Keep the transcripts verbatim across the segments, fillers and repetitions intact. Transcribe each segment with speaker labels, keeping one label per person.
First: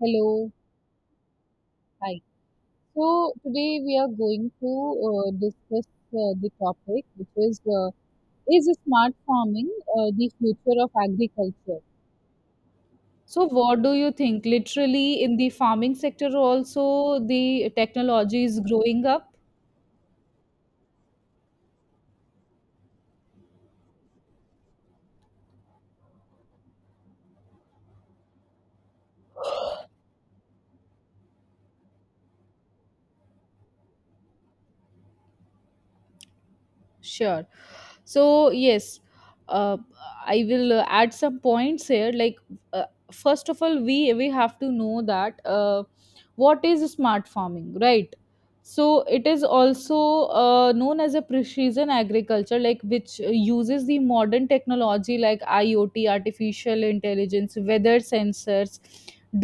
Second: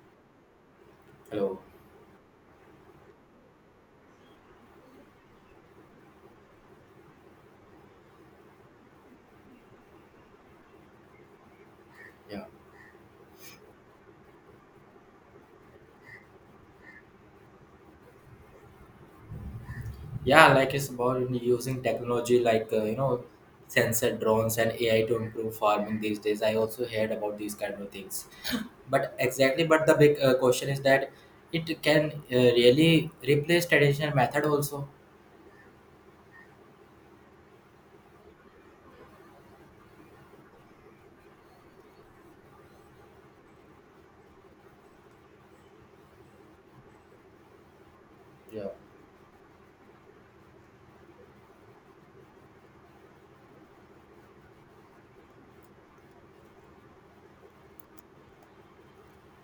Speaker 1: Hello,
Speaker 2: Hello.
Speaker 1: hi. So today we are going to uh, discuss uh, the topic, which is uh, is smart farming uh, the future of agriculture?
Speaker 2: Yeah.
Speaker 1: So, what do you think? Literally, in the farming sector, also the technology is growing up?
Speaker 2: Yeah, like it's about using technology like uh, you know sensor drones and A I to improve farming these days. I also heard about these kind of things. But exactly, but the big uh, question is that it can uh, really replace traditional method also.
Speaker 1: Sure. so yes uh, i will uh, add some points here like uh, first of all we we have to know that uh, what is smart farming, right?
Speaker 2: Yeah.
Speaker 1: So it is also uh, known as a precision agriculture, like which uses the modern technology like IoT, artificial intelligence, weather sensors,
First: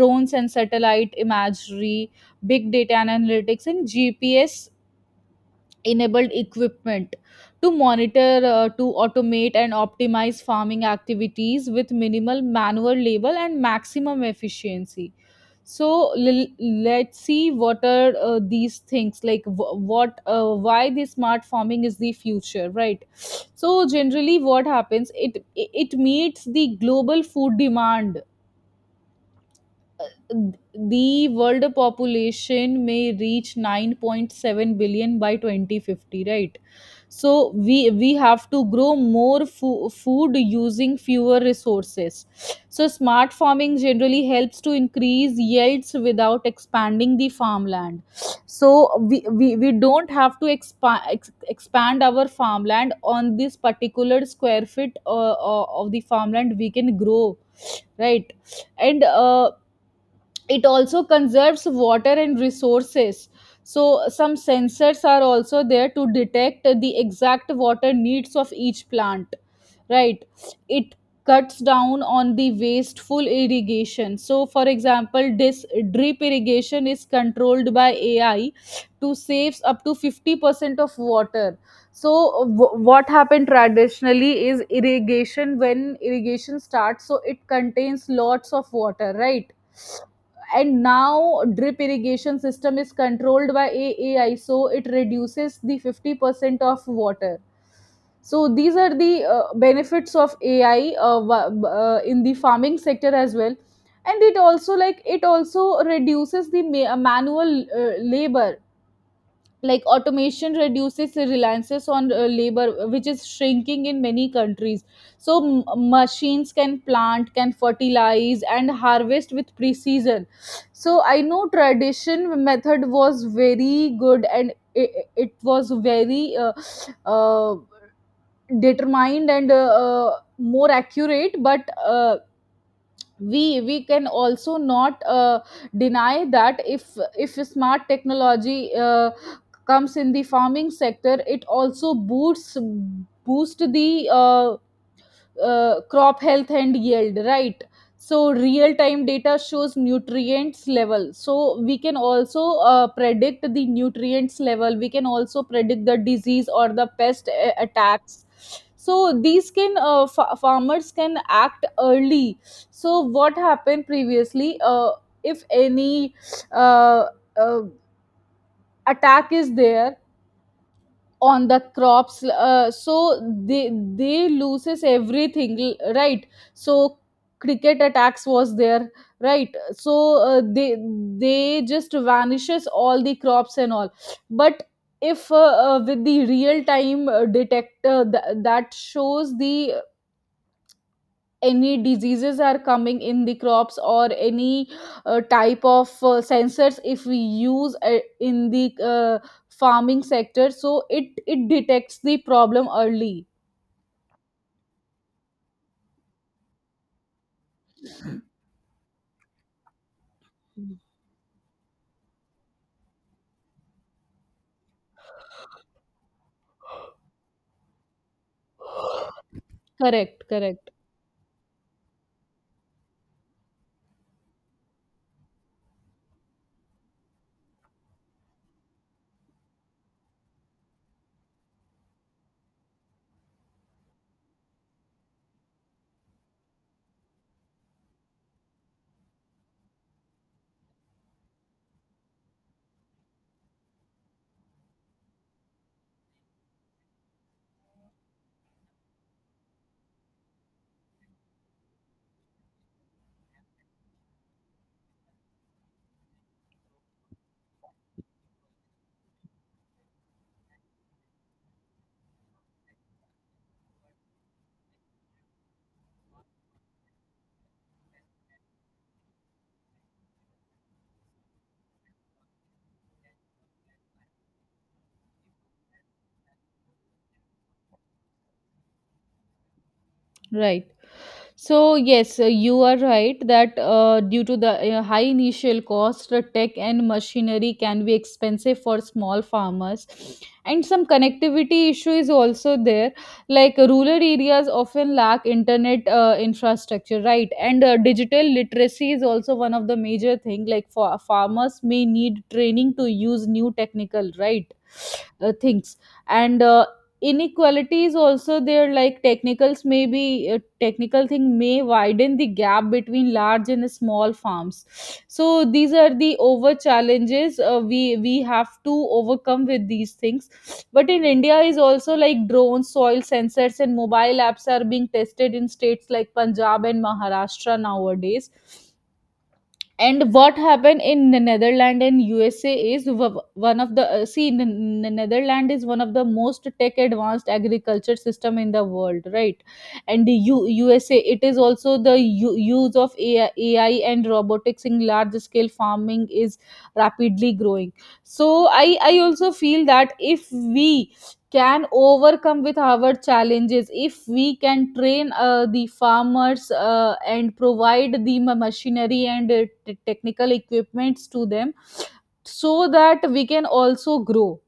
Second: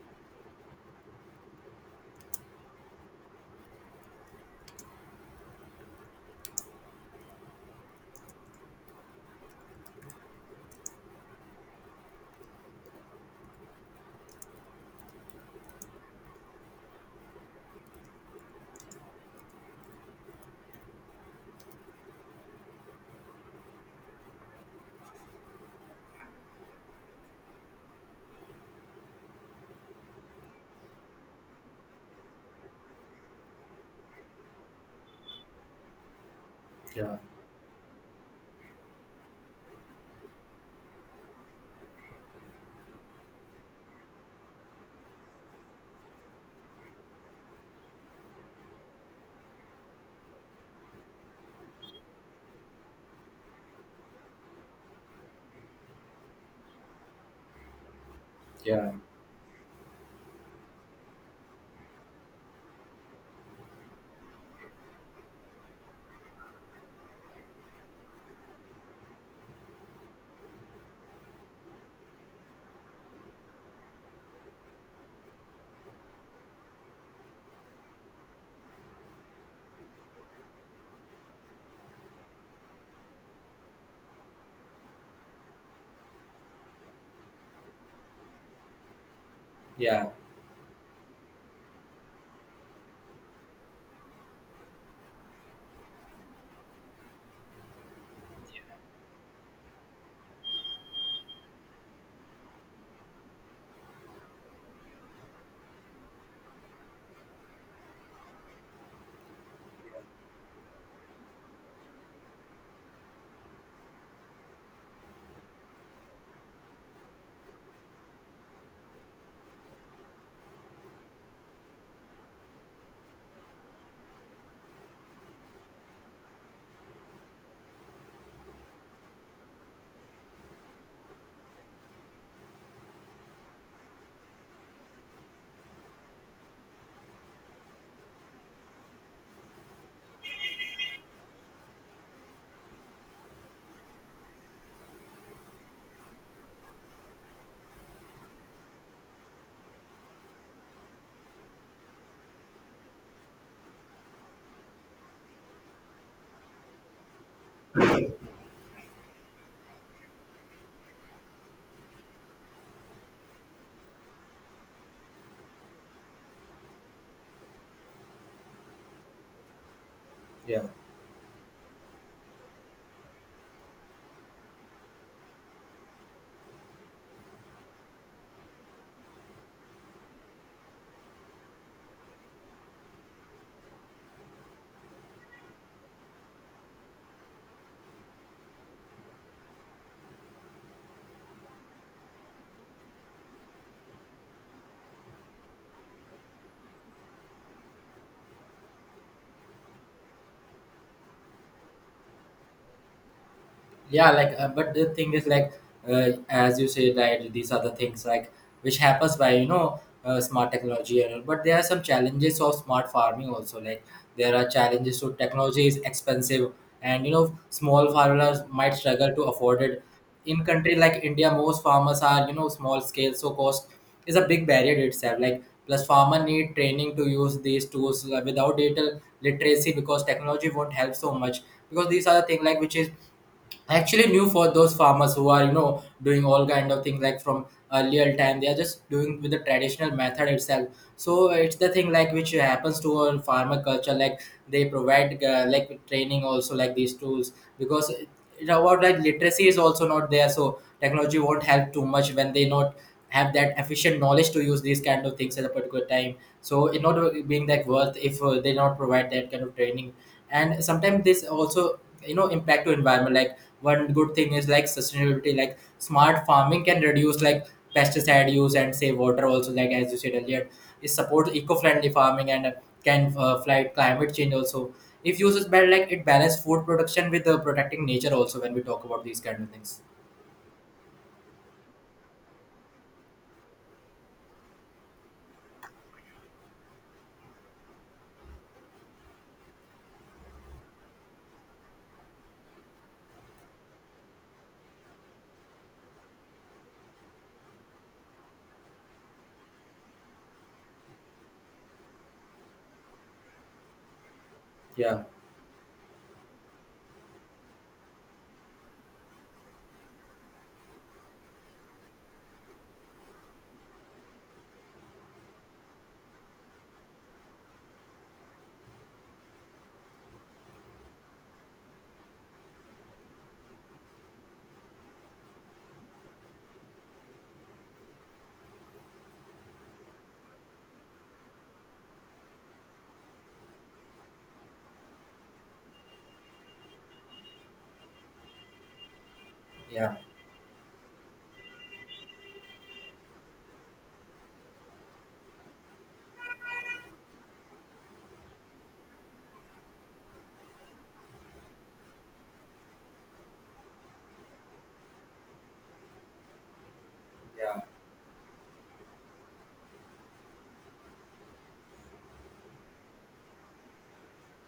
Speaker 1: drones and satellite imagery, big data and analytics, and GPS enabled equipment to monitor, uh, to automate and optimize farming activities with minimal manual labor and maximum efficiency. So l- let's see what are uh, these things, like w- what uh, why the smart farming is the future, right? So generally, what happens, it it meets the global food demand. The world population may reach nine point seven billion by twenty fifty, right?
Speaker 2: Yeah.
Speaker 1: So we we, have to grow more fo- food using fewer resources. So smart farming generally helps to increase yields without expanding the farmland. So we we, we don't have to expand ex- expand our farmland. On this particular square foot uh, uh, of the farmland we can grow, right?
Speaker 2: Yeah.
Speaker 1: And uh, it also conserves water and resources. So some sensors are also there to detect the exact water needs of each plant, right? It cuts down on the wasteful irrigation. So for example, this drip irrigation is controlled by AI to saves up to fifty percent of water. So w- what happened traditionally is irrigation, when irrigation starts, so it contains lots of water, right?
Speaker 2: Yeah.
Speaker 1: And now drip irrigation system is controlled by aai, so it reduces the fifty percent of water. So these are the uh, benefits of AI uh, wa- b- uh, in the farming sector as well. And it also, like it also reduces the ma- uh, manual uh, labor. Like automation reduces the reliances on uh, labor, which is shrinking in many countries. So m- machines can plant, can fertilize and harvest with precision. So I know tradition method was very good and it, it was very uh, uh, determined and uh, uh, more accurate, but uh, we we can also not uh, deny that if if smart technology uh, comes in the farming sector, it also boosts boost the uh, uh, crop health and yield, right? So real time data shows nutrients level, so we can also uh, predict the nutrients level, we can also predict the disease or the pest uh, attacks. So these can uh, fa- farmers can act early. So what happened previously, uh, if any uh, uh, attack is there
Speaker 2: Yeah.
Speaker 1: on the crops, uh, so they they loses everything, l- right? So cricket attacks was there, right? So uh, they they just vanishes all the crops and all. But if uh, uh, with the real time uh, detector th- that shows the any diseases are coming in the crops, or any uh, type of uh, sensors if we use uh, in the uh, farming sector, so it it detects the problem early.
Speaker 2: Yeah, like uh, but the thing is like, uh, as you say that these are the things like which happens by you know uh, smart technology and all. But there are some challenges of smart farming also, like there are challenges. So technology is expensive, and you know small farmers might struggle to afford it.
Speaker 1: Correct,
Speaker 2: In
Speaker 1: correct.
Speaker 2: country like India most farmers are, you know small scale, so cost is a big barrier itself. Like plus farmer need training to use these tools uh, without digital literacy, because technology won't help so much, because these are the things like which is actually new for those farmers who are, you know doing all kind of things like from earlier time they are just doing with the traditional method itself. So it's the thing like which happens to our farmer culture, like they provide uh, like training also like these tools, because it, it about, like literacy is also not there, so technology won't help too much when they not have that efficient knowledge to use these kind of things at a particular time. So it not being that worth if uh, they not provide that kind of training. And sometimes this also, you know impact to environment. Like one good thing is like sustainability, like smart farming can reduce like pesticide use and save water also, like as you said earlier, it supports eco-friendly farming and uh, can uh, fight climate change also. If used better, like it balance food production with uh, protecting nature also when we talk about these kind of things.
Speaker 1: Right. So yes, uh, you are right that uh, due to the uh, high initial cost, uh, tech and machinery can be expensive for small farmers. And some connectivity issue is also there. Like rural areas often lack internet uh, infrastructure, right? And uh, digital literacy is also one of the major thing. Like for farmers may need training to use new technical, right?
Speaker 2: Yeah.
Speaker 1: Uh, things. And uh, inequality is also there, like technicals may be uh, technical thing may widen the gap between large and small farms. So these are the over challenges uh, we we have to overcome with these things. But in India is also like drone soil sensors and mobile apps are being tested in states like Punjab and Maharashtra nowadays. And what happened in the Netherlands and U S A is, w- one of the uh, see, in the N- Netherlands is one of the most tech advanced agriculture system in the world, right?
Speaker 2: Yeah.
Speaker 1: And the U- USA, it is also the u- use of A I, A I and robotics in large scale farming is rapidly growing. So I I also feel that if we can overcome with our challenges, if we can train uh, the farmers uh, and
Speaker 2: Yeah.
Speaker 1: provide the ma- machinery and uh, t- technical equipments to them, so that we can also grow,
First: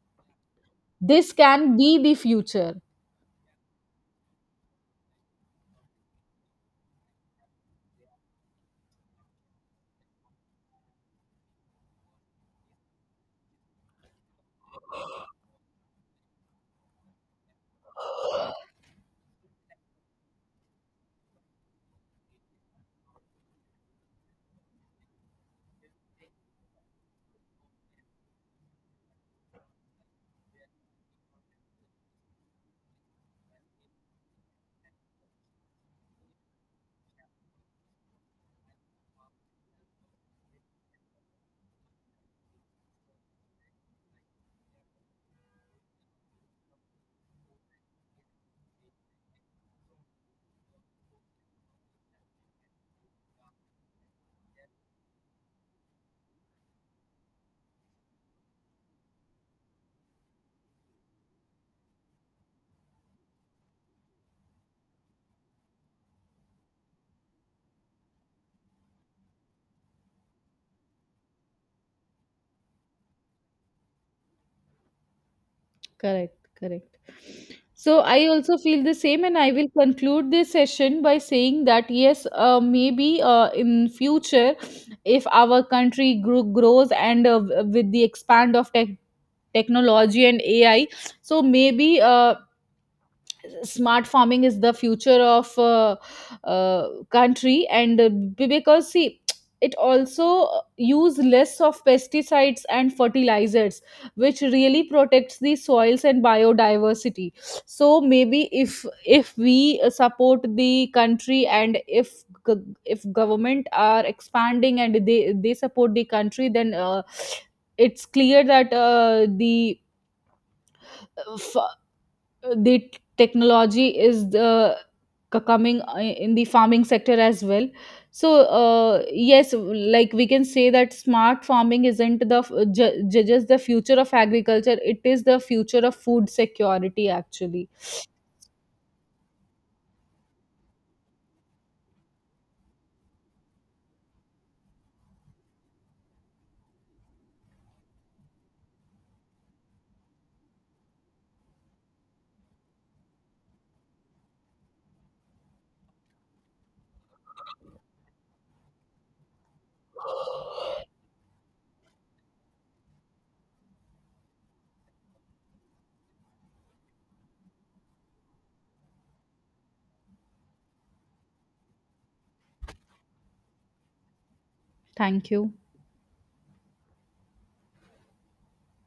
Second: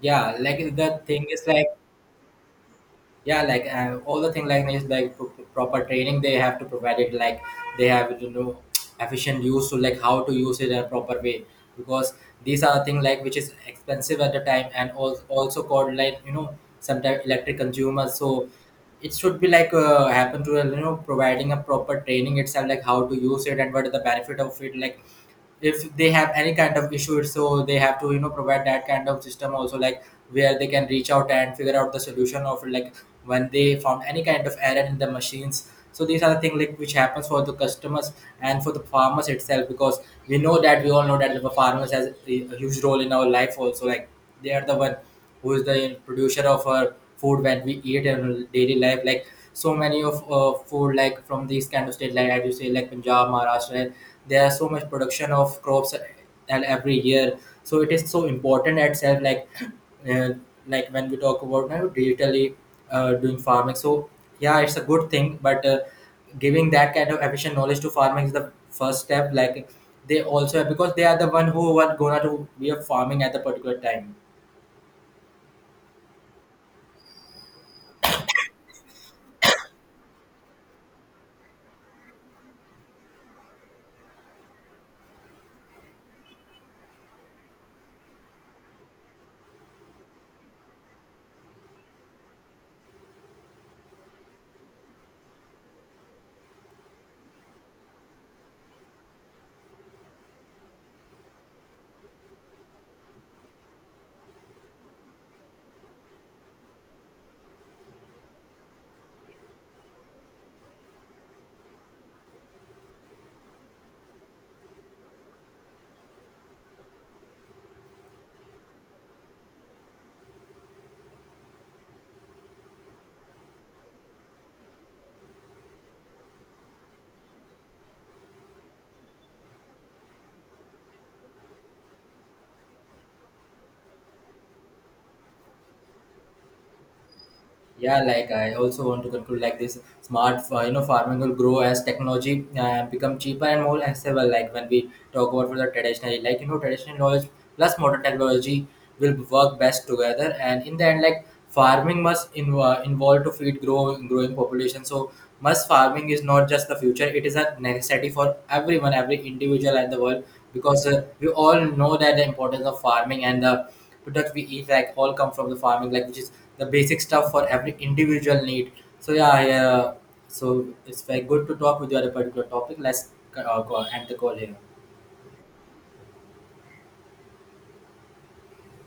Speaker 2: Yeah, like the thing
Speaker 1: this
Speaker 2: is like.
Speaker 1: can be the future.
Speaker 2: Yeah, like uh, all the thing like is like pro- proper training they have to provide it. Like they have to know efficient use to like how to use it in a proper way, because these are thing like which is expensive at the time and also also called like, you know sometimes electric consumers. So it should be like uh, happen to, you know providing a proper training itself, like how to use it and what is the benefit of it. Like if they have any kind of issue, so they have to, you know provide that kind of system also, like where they can reach out and figure out the solution of like when they found any kind of error in the machines. So these are the things like which happens for the customers and for the farmers itself, because we know that we all know that the farmers has a a huge role in our life also. Like they are the one who is the producer of our food when we eat in our daily life. Like so many of uh, food like from these kind of state, like as you say like Punjab, Maharashtra, and there are so much production of crops and every year. So it is so important itself. Like uh, like when we talk about now digitally uh, doing farming, so yeah it's a good thing. But uh, giving that kind of efficient knowledge to farming is the first step. Like they also, because they are the one who are gonna to be a farming at the particular time.
Speaker 1: Correct, correct. So I also feel the same, and I will conclude this session by saying that yes, uh, maybe uh, in future, if our country gro- grows and uh, with the expand of tech technology and A I, so maybe uh, smart farming is the future of uh, uh, country. And uh, be- because see, it also uh, use less of pesticides and fertilizers, which really protects the soils and biodiversity. So maybe if if we uh, support the country, and if, g- if government are expanding and they they support the country, then uh, it's clear that uh, the uh, the t- technology is the c- coming uh, in the farming sector as well. So uh, yes, like we can say that smart farming isn't the f- ju- ju- just the future of agriculture, it is the future of food security actually.
Speaker 2: Yeah, like I also want to conclude like this smart, uh, you know farming will grow as technology uh, become cheaper and more accessible, like when we talk about for the traditional, like you know traditional knowledge plus modern technology will work best together. And in the end, like farming must in, uh, involve to feed grow growing population. So must farming is not just the future, it is a necessity for everyone, every individual in the world. Because uh, we all know that the importance of farming and the products we eat like all come from the farming, like which is the basic stuff for every individual need. So yeah, I, uh, so it's very good to talk with you on a particular topic. Let's uh, go- end the call here.
Speaker 1: Thank you.